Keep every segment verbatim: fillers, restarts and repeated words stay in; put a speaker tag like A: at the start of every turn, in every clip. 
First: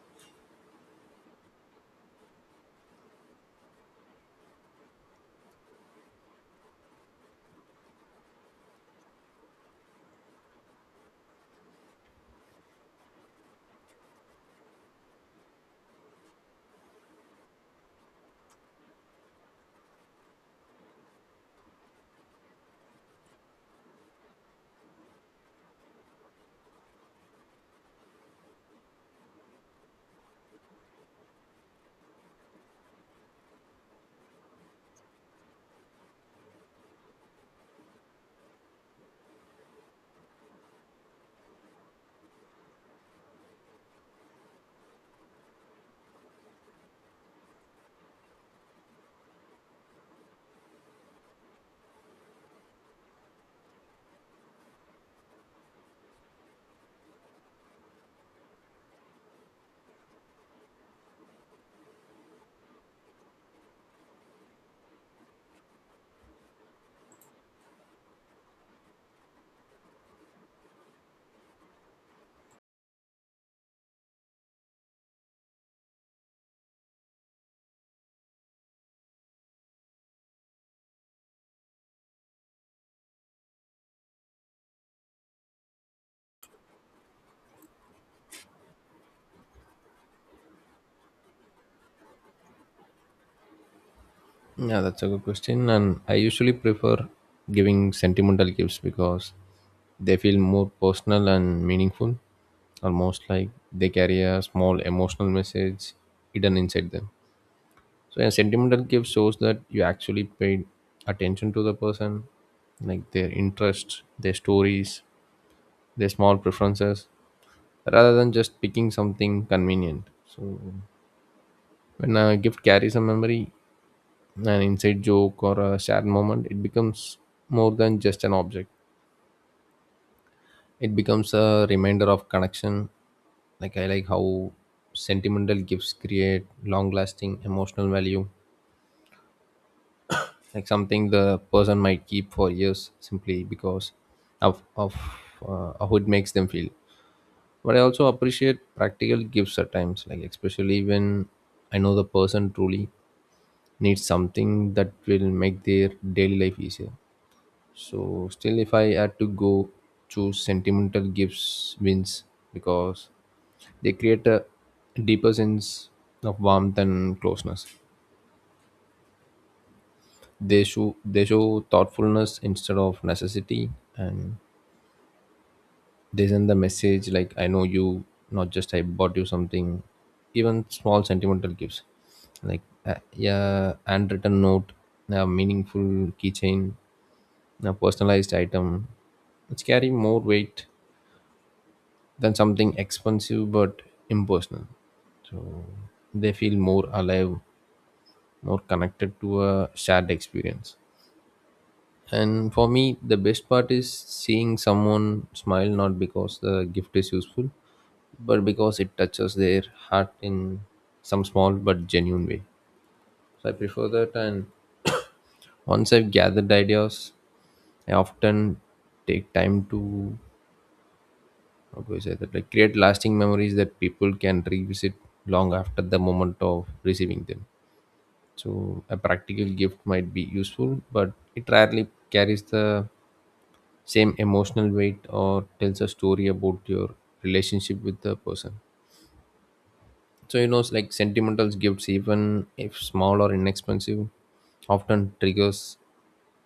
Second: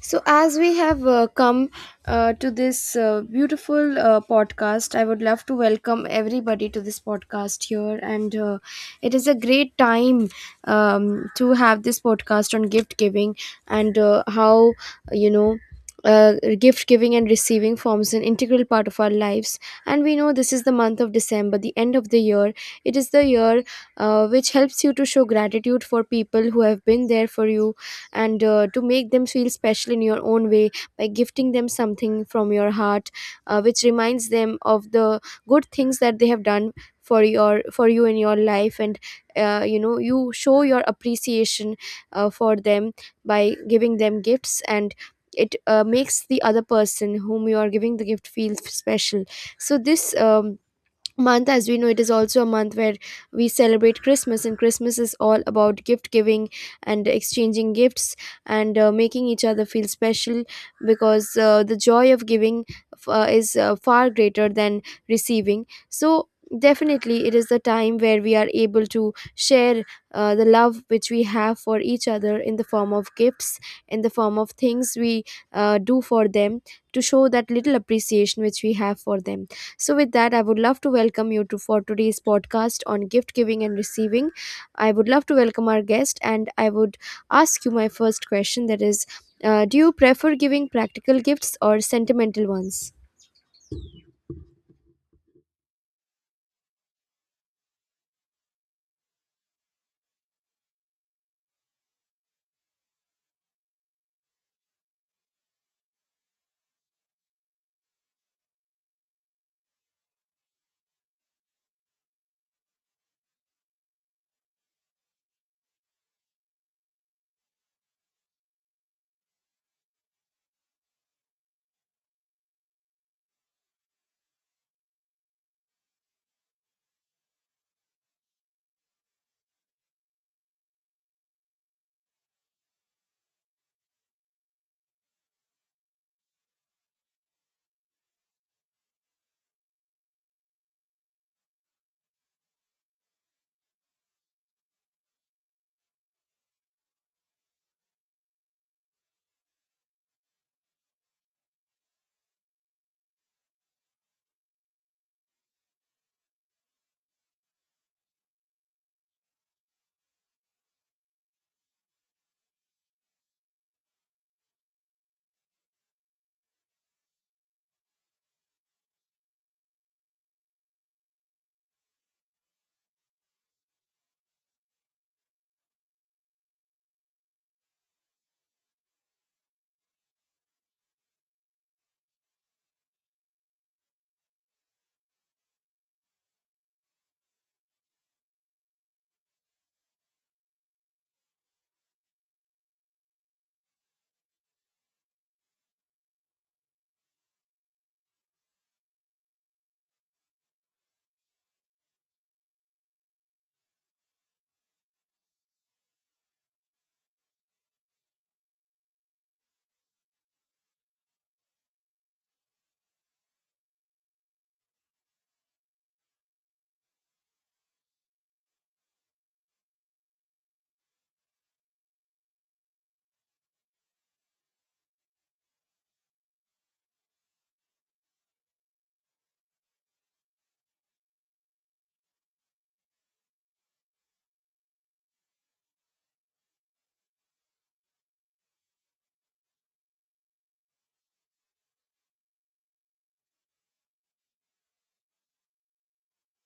A: So, as we have uh, come uh, to this uh, beautiful uh, podcast, I would love to welcome everybody to this podcast here. And uh, it is a great time um, to have this podcast on gift giving and uh, how, you know, uh, gift giving and receiving forms an integral part of our lives. And we know this is the month of December, the end of the year. It is the year uh, which helps you to show gratitude for people who have been there for you and uh, to make them feel special in your own way by gifting them something from your heart uh, which reminds them of the good things that they have done for your for you in your life, and uh, you know you show your appreciation uh, for them by giving them gifts, and it uh, makes the other person whom you are giving the gift feel special. So this um, month, as we know, it is also a month where we celebrate Christmas, and Christmas is all about gift giving and exchanging gifts and uh, making each other feel special, because uh, the joy of giving uh, is uh, far greater than receiving. So definitely it is the time where we are able to share uh, the love which we have for each other in the form of gifts, in the form of things we uh, do for them, to show that little appreciation which we have for them. So, with that, I would love to welcome you to for today's podcast on gift giving and receiving. I would love to welcome our guest, and I would ask you my first question. That is, uh, do you prefer giving practical gifts or sentimental ones?
B: Yeah, that's a good question. And I usually prefer giving sentimental gifts because they feel more personal and meaningful, almost like they carry a small emotional message hidden inside them. So, a sentimental gift shows that you actually paid attention to the person, like their interests, their stories, their small preferences, rather than just picking something convenient. So, when a gift carries a memory, an inside joke or a shared moment, it becomes more than just an object. It becomes a reminder of connection. Like I like how sentimental gifts create long lasting emotional value. Like something the person might keep for years simply because of, of uh, how it makes them feel. But I also appreciate practical gifts at times, like especially when I know the person truly needs something that will make their daily life easier. So still, if I had to go, choose sentimental gifts wins because they create a deeper sense of warmth and closeness. They show they show thoughtfulness instead of necessity, and they send the message like I know you, not just I bought you something. Even small sentimental gifts, like uh, yeah, handwritten note, a meaningful keychain, a personalized item, it's carry more weight than something expensive but impersonal. They feel more alive, more connected to a shared experience. And for me, the best part is seeing someone smile not because the gift is useful, but because it touches their heart in some small but genuine way. So I prefer that. And once I've gathered ideas, I often take time to how do I say that like create lasting memories that people can revisit long after the moment of receiving them. So a practical gift might be useful but it rarely carries the same emotional weight or tells a story about your relationship with the person. So you know it's like sentimental gifts even if small or inexpensive often triggers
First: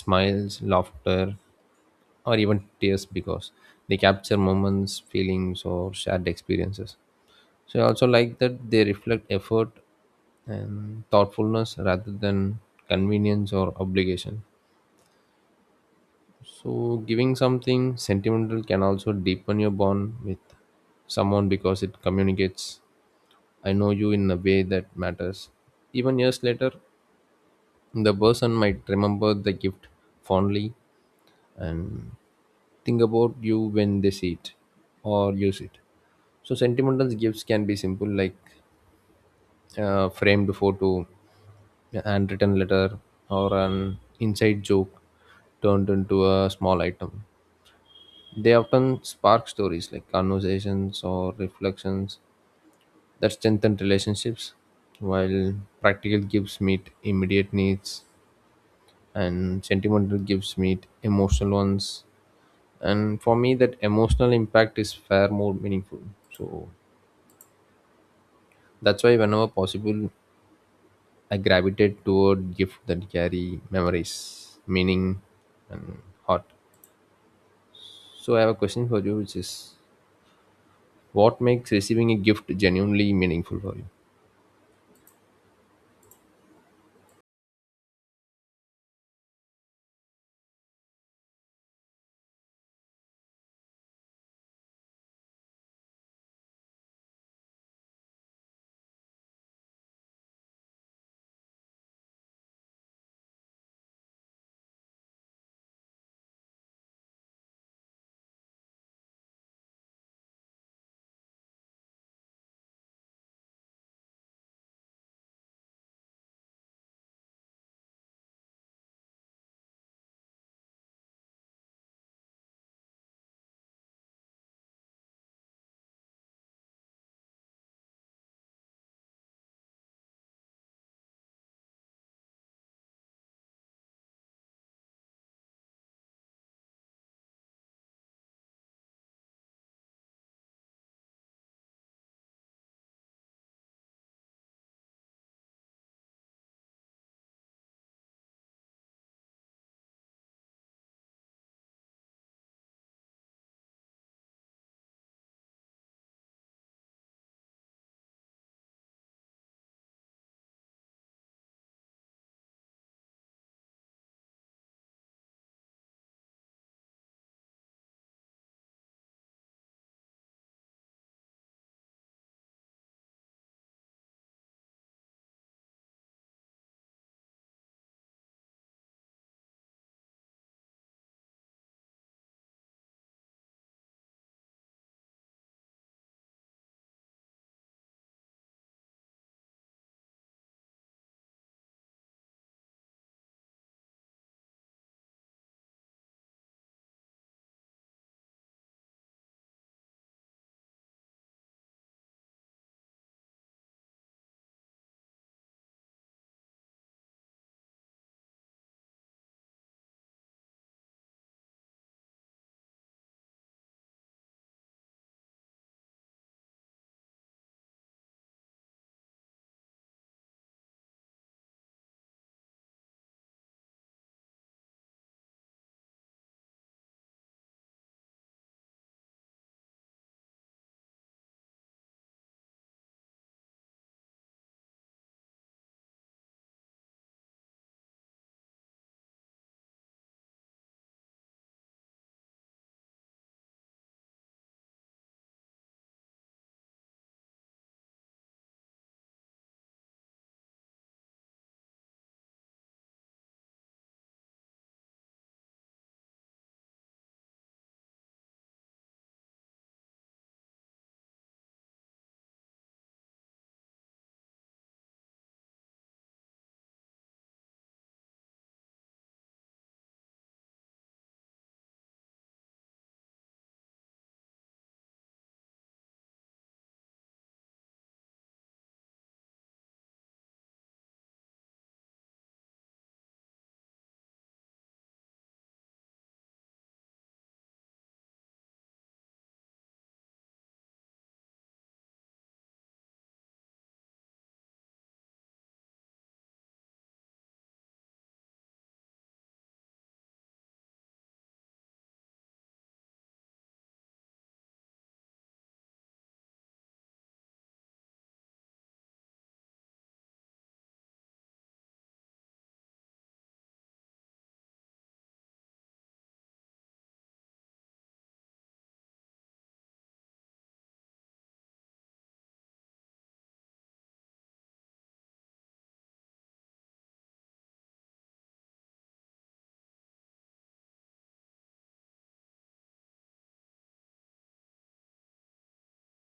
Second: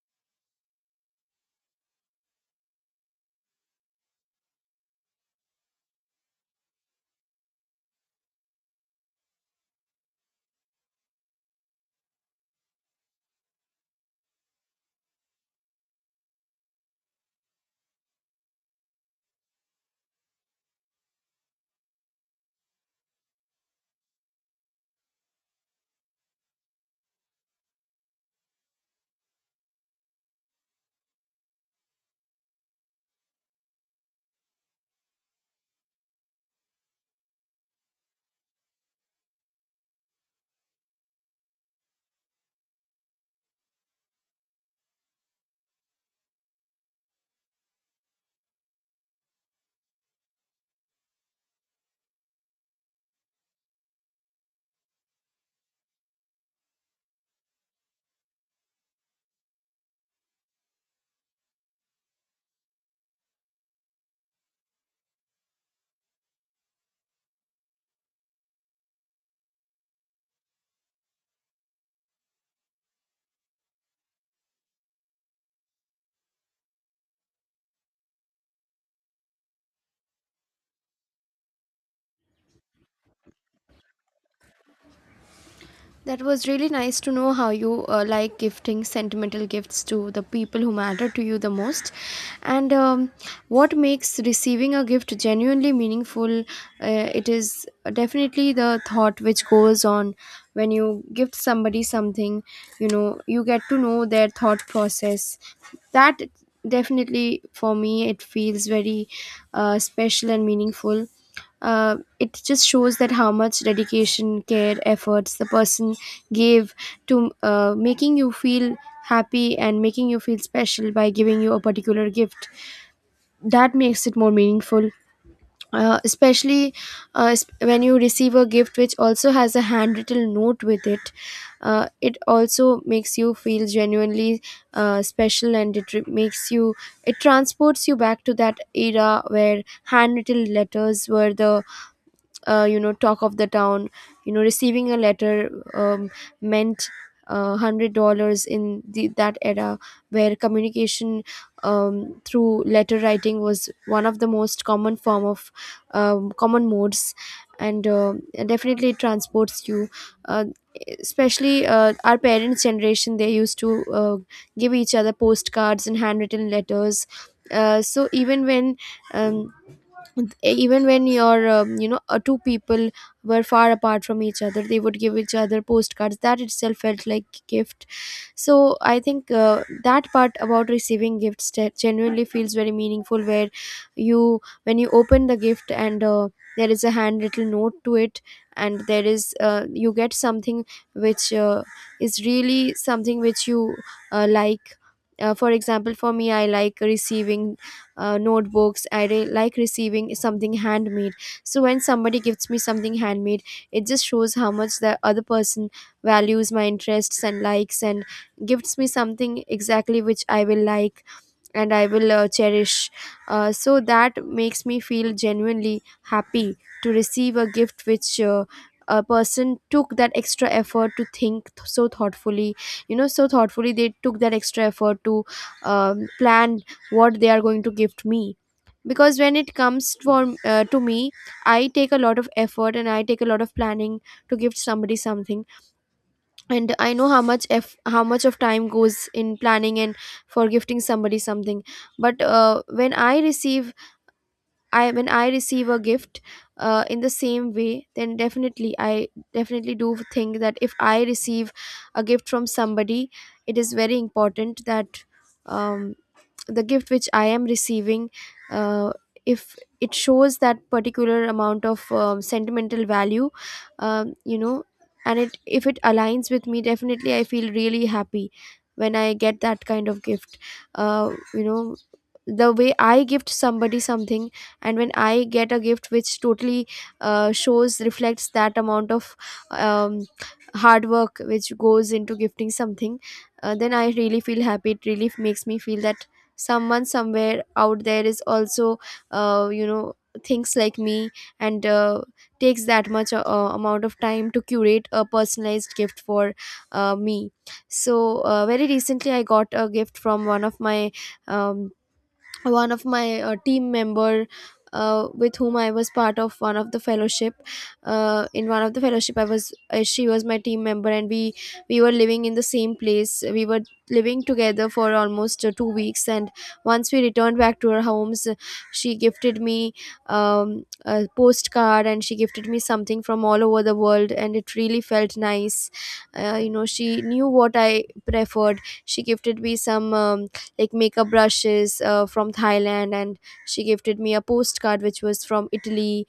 B: smiles laughter or even tears because they capture moments feelings or shared experiences. So I also like that they reflect effort and thoughtfulness rather than convenience or obligation. So giving something sentimental can also deepen your bond with someone because it communicates I know you in a way that matters. Even years later, the person might remember the gift fondly and think about you when they see it or use it. So sentimental gifts can be simple like uh, framed photo, a handwritten letter, or an inside joke turned into a small item. They often spark stories like conversations or reflections that strengthen relationships, while practical gifts meet immediate needs and sentimental gifts meet emotional ones. And for me, that emotional impact is far more meaningful. So that's why, whenever possible, I gravitate toward gifts that carry memories, meaning, and heart. So I have a question for you, which is, what makes receiving a gift genuinely meaningful for you?
A: That was really nice to know how you uh, like gifting sentimental gifts to the people who matter to you the most. And um, what makes receiving a gift genuinely meaningful? Uh, it is definitely the thought which goes on when you gift somebody something. You know, you get to know their thought process. That, definitely, for me, it feels very uh, special and meaningful. Uh, it just shows that how much dedication, care, efforts the person gave to uh, making you feel happy and making you feel special by giving you a particular gift, that makes it more meaningful. Uh, especially uh, s- when you receive a gift which also has a handwritten note with it, uh, it also makes you feel genuinely uh, special. And it re- makes you, it transports you back to that era where handwritten letters were the uh, you know talk of the town. you know receiving a letter um, meant uh, hundred dollars in the, that era, where communication, um, through letter writing, was one of the most common form of um, common modes. And uh, definitely it transports you. uh, Especially uh, our parents generation, they used to uh, give each other postcards and handwritten letters. uh, so even when um, e, even when your um, you know uh, two people were far apart from each other, they would give each other postcards. That itself felt like gift. So I think uh, that part about receiving gifts te- genuinely feels very meaningful, where you when you open the gift, and uh, there is a handwritten note to it. And there is uh, you get something which uh, is really something which you uh, like. Uh, for example, for me, I like receiving uh, notebooks. I re- like receiving something handmade. So when somebody gives me something handmade, it just shows how much the other person values my interests and likes, and gives me something exactly which I will like and I will uh, cherish. Uh, so that makes me feel genuinely happy to receive a gift which uh, a person took that extra effort to think th- so thoughtfully. You know, so thoughtfully they took that extra effort to um, plan what they are going to gift me. Because when it comes for uh, to me, I take a lot of effort and I take a lot of planning to gift somebody something, and I know how much if how much of time goes in planning and for gifting somebody something. But uh, when i receive i when I receive a gift uh, in the same way, then definitely i definitely do think that if I receive a gift from somebody, it is very important that um, the gift which I am receiving, uh, if it shows that particular amount of um, sentimental value, um, you know and it if it aligns with me, definitely I feel really happy when I get that kind of gift. uh, you know the way I gift somebody something, and when I get a gift which totally uh, shows reflects that amount of um, hard work which goes into gifting something, uh, then I really feel happy. It really makes me feel that someone somewhere out there is also uh, you know thinks like me, and uh, takes that much uh, amount of time to curate a personalized gift for uh, me. So uh, very recently I got a gift from one of my um, one of my uh, team member uh, with whom I was part of one of the fellowship. Uh, in one of the fellowship, I was uh, she was my team member, and we we were living in the same place. We were living together for almost uh, two weeks, and once we returned back to our homes, uh, she gifted me um, a postcard, and she gifted me something from all over the world, and it really felt nice. Uh, you know, she knew what I preferred. She gifted me some. Um, like makeup brushes uh, from Thailand, and she gifted me a postcard which was from Italy,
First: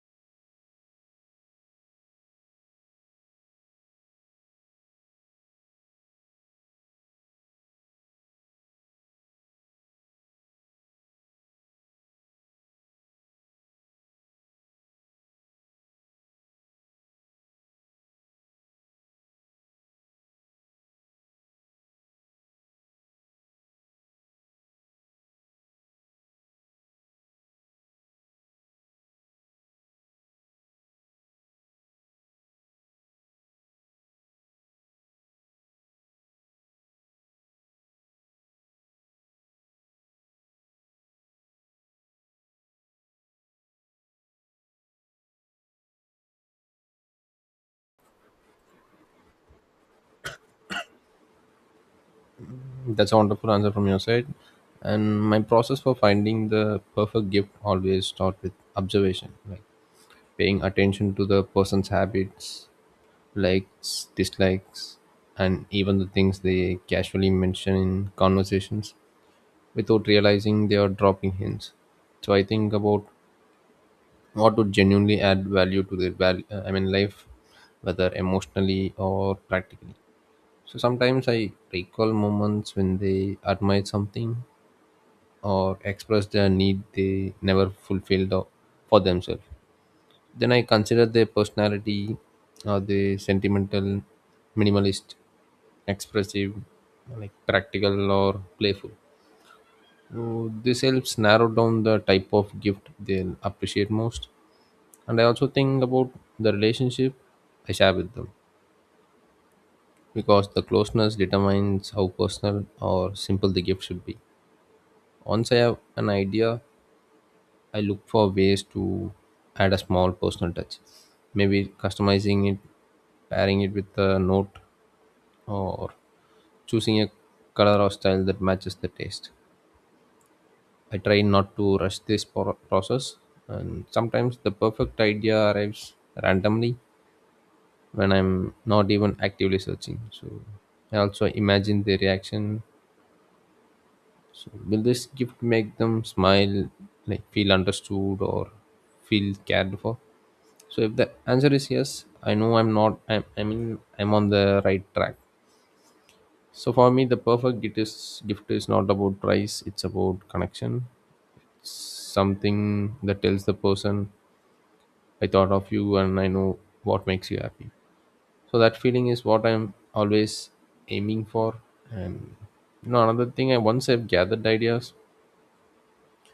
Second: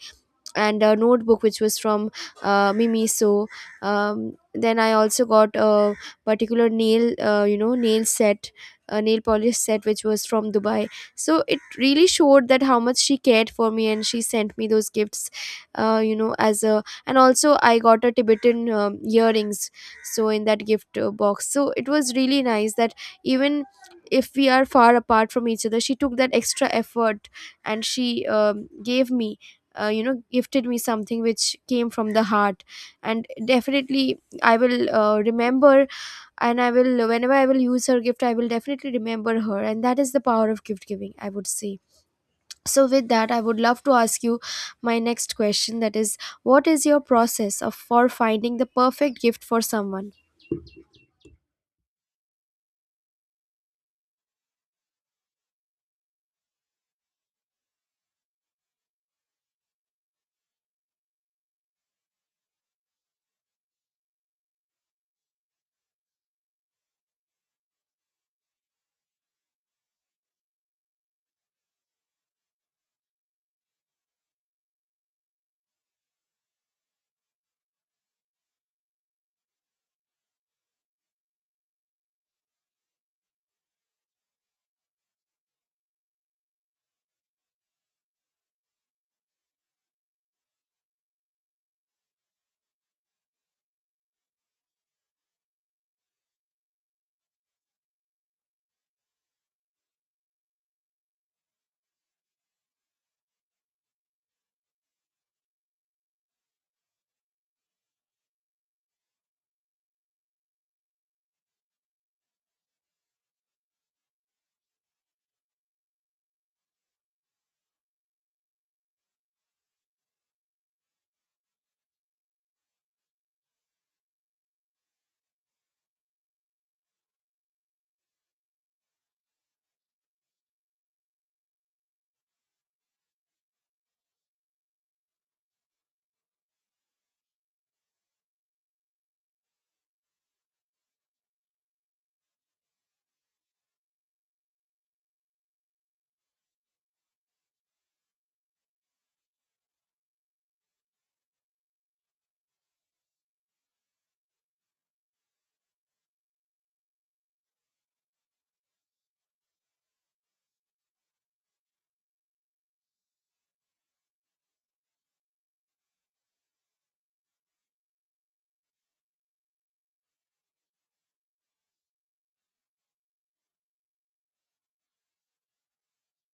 A: and a notebook which was from uh, Mimi. So um, then I also got a particular nail, uh, you know, nail set, a nail polish set which was from Dubai. So it really showed that how much she cared for me, and she sent me those gifts, uh, you know, as a and also I got a Tibetan um, earrings. So in that gift uh, box, so it was really nice that even if we are far apart from each other, she took that extra effort, and she um, gave me uh, you know gifted me something which came from the heart. And definitely I will uh, remember, and I will whenever I will use her gift, I will definitely remember her. And that is the power of gift giving, I would say. So with that, I would love to ask you my next question, that is, what is your process of for finding the perfect gift for someone?
B: That's a wonderful answer from your side. And my process for finding the perfect gift always start with observation, like paying attention to the person's habits, likes, dislikes, and even the things they casually mention in conversations without realizing they are dropping hints. So I think about what would genuinely add value to their value I mean life, whether emotionally or practically. So sometimes I recall moments when they admired something or expressed their need they never fulfilled or- for themselves. Then I consider their personality. Are they sentimental, minimalist, expressive, like practical or playful? So this helps narrow down the type of gift they'll appreciate most. And I also think about the relationship I share with them because the closeness determines how personal or simple the gift should be. Once I have an idea, I look for ways to add a small personal touch, maybe customizing it, pairing it with a note, or choosing a color or style that matches the taste. I try not to rush this pro- process, and sometimes the perfect idea arrives randomly when I'm not even actively searching. So I also imagine their reaction. So will this gift make them smile, like feel understood or feel cared for? So if the answer is yes, I know I'm not. I'm, I mean, I'm on the right track. So for me, the perfect gift is gift is not about price. It's about connection. Something that tells the person, "I thought of you, and I know what makes you happy." So that feeling is what I'm always aiming for. And you know, another thing, I once I've gathered ideas,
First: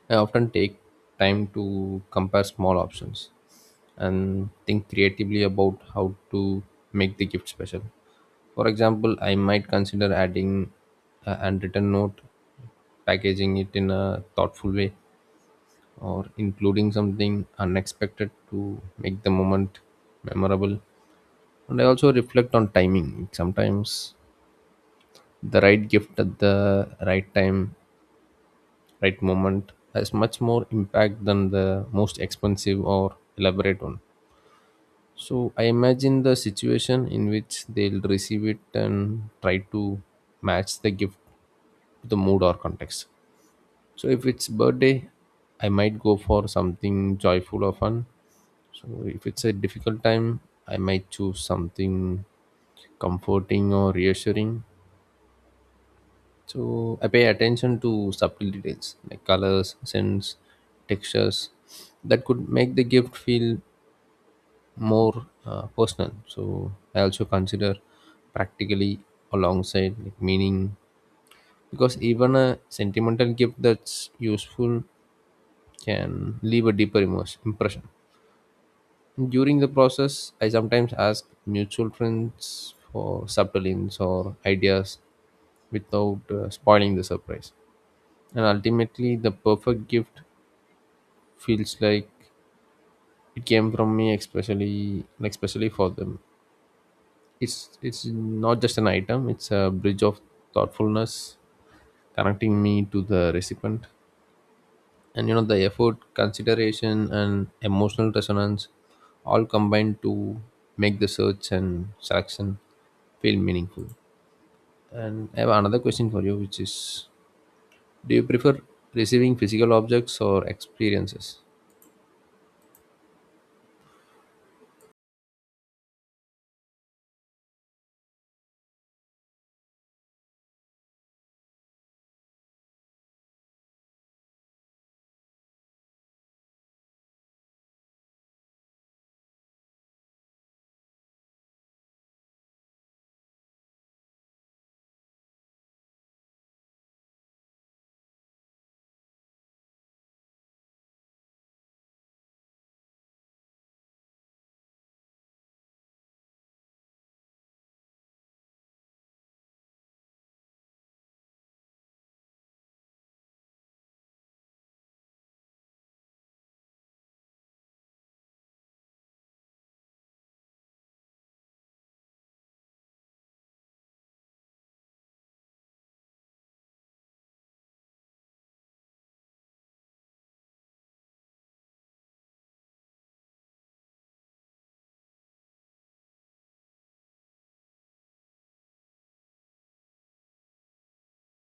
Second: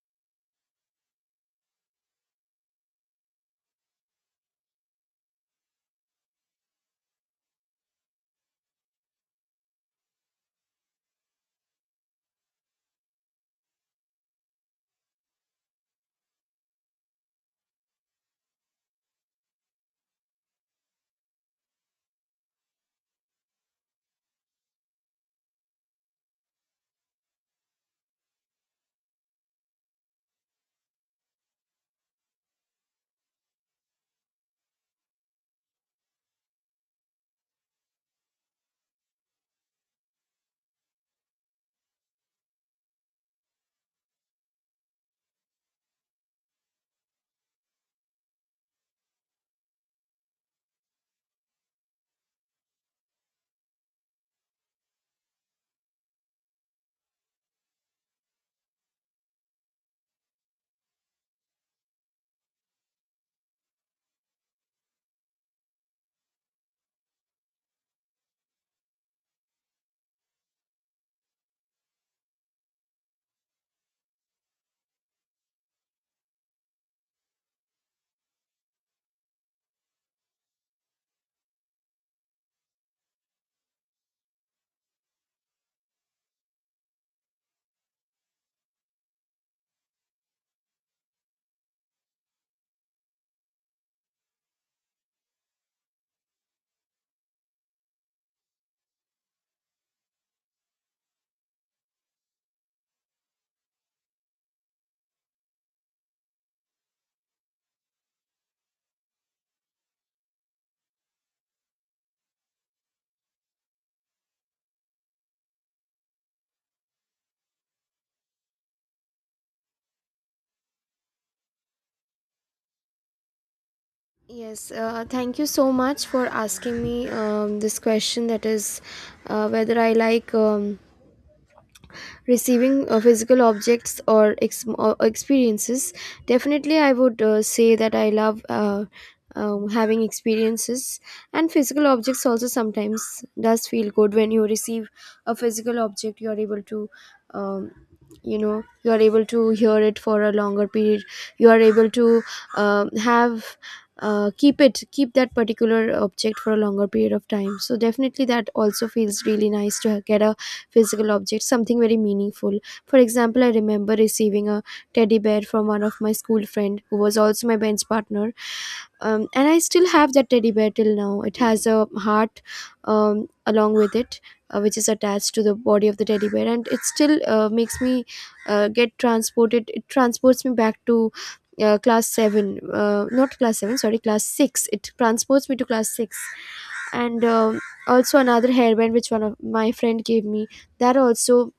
B: I often take time to compare small options and think creatively about how to make the gift special. For example, I might consider adding a handwritten note, packaging it in a thoughtful way, or including something unexpected to make the moment memorable. And I also reflect on timing sometimes. The right gift at the right time, right moment has much more impact than the most expensive or elaborate one. So I imagine the situation in which they'll receive it and try to match the gift to the mood or context. So if it's birthday, I might go for something joyful or fun. So if it's a difficult time, I might choose something comforting or reassuring. So I pay attention to subtle details like colors, scents, textures that could make the gift feel more uh, personal. So I also consider practically alongside like meaning because even a sentimental gift that's useful can leave a deeper immerse- impression. During the process, I sometimes ask mutual friends for subtle hints or ideas without uh, spoiling the surprise. And ultimately, the perfect gift feels like it came from me, especially like especially for them. It's it's not just an item; it's a bridge of thoughtfulness connecting me to the recipient. And you know, the effort, consideration, and emotional resonance all combined to make the search and selection feel meaningful. And I have another question for you, which is: Do you prefer receiving physical objects or experiences?
A: Yes, uh, thank you so much for asking me um, this question, that is, uh, whether I like um, receiving uh, physical objects or, ex- or experiences. Definitely I would uh, say that I love, uh, um, having experiences. And physical objects also sometimes does feel good. When you receive a physical object, you are able to um, you know you are able to hear it for a longer period. You are able to um, have uh, keep it keep that particular object for a longer period of time. So definitely that also feels really nice to ha- get a physical object, something very meaningful. For example, I remember receiving a teddy bear from one of my school friend who was also my bench partner, um, and I still have that teddy bear till now. It has a heart um, along with it, uh, which is attached to the body of the teddy bear, and it still uh, makes me uh, get transported. It transports me back to uh, class seven. Uh, not class seven, sorry, class six. It transports me to class six, and um also another hairband which one of my friend gave me, that also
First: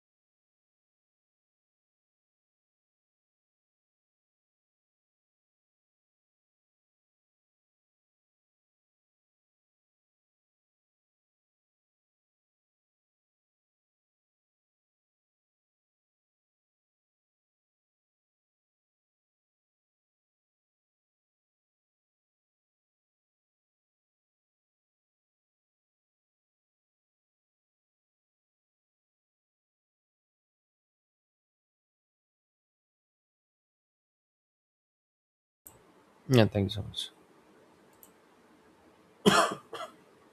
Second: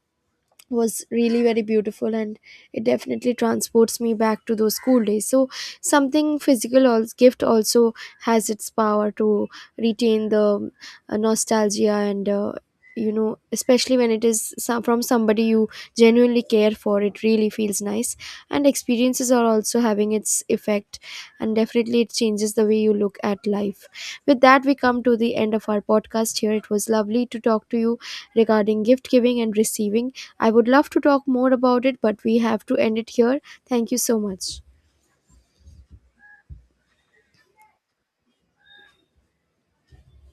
A: was really very beautiful, and it definitely transports me back to those school days. So something physical als gift also has its power to retain the uh, nostalgia, and uh, you know especially when it is some, from somebody you genuinely care for, it really feels nice. And experiences are also having its effect, and definitely it changes the way you look at life. With that, we come to the end of our podcast here. It was lovely to talk to you regarding gift giving and receiving. I would love to talk more about it, but we have to end it here. Thank you so much.
B: Yeah, thank you so much.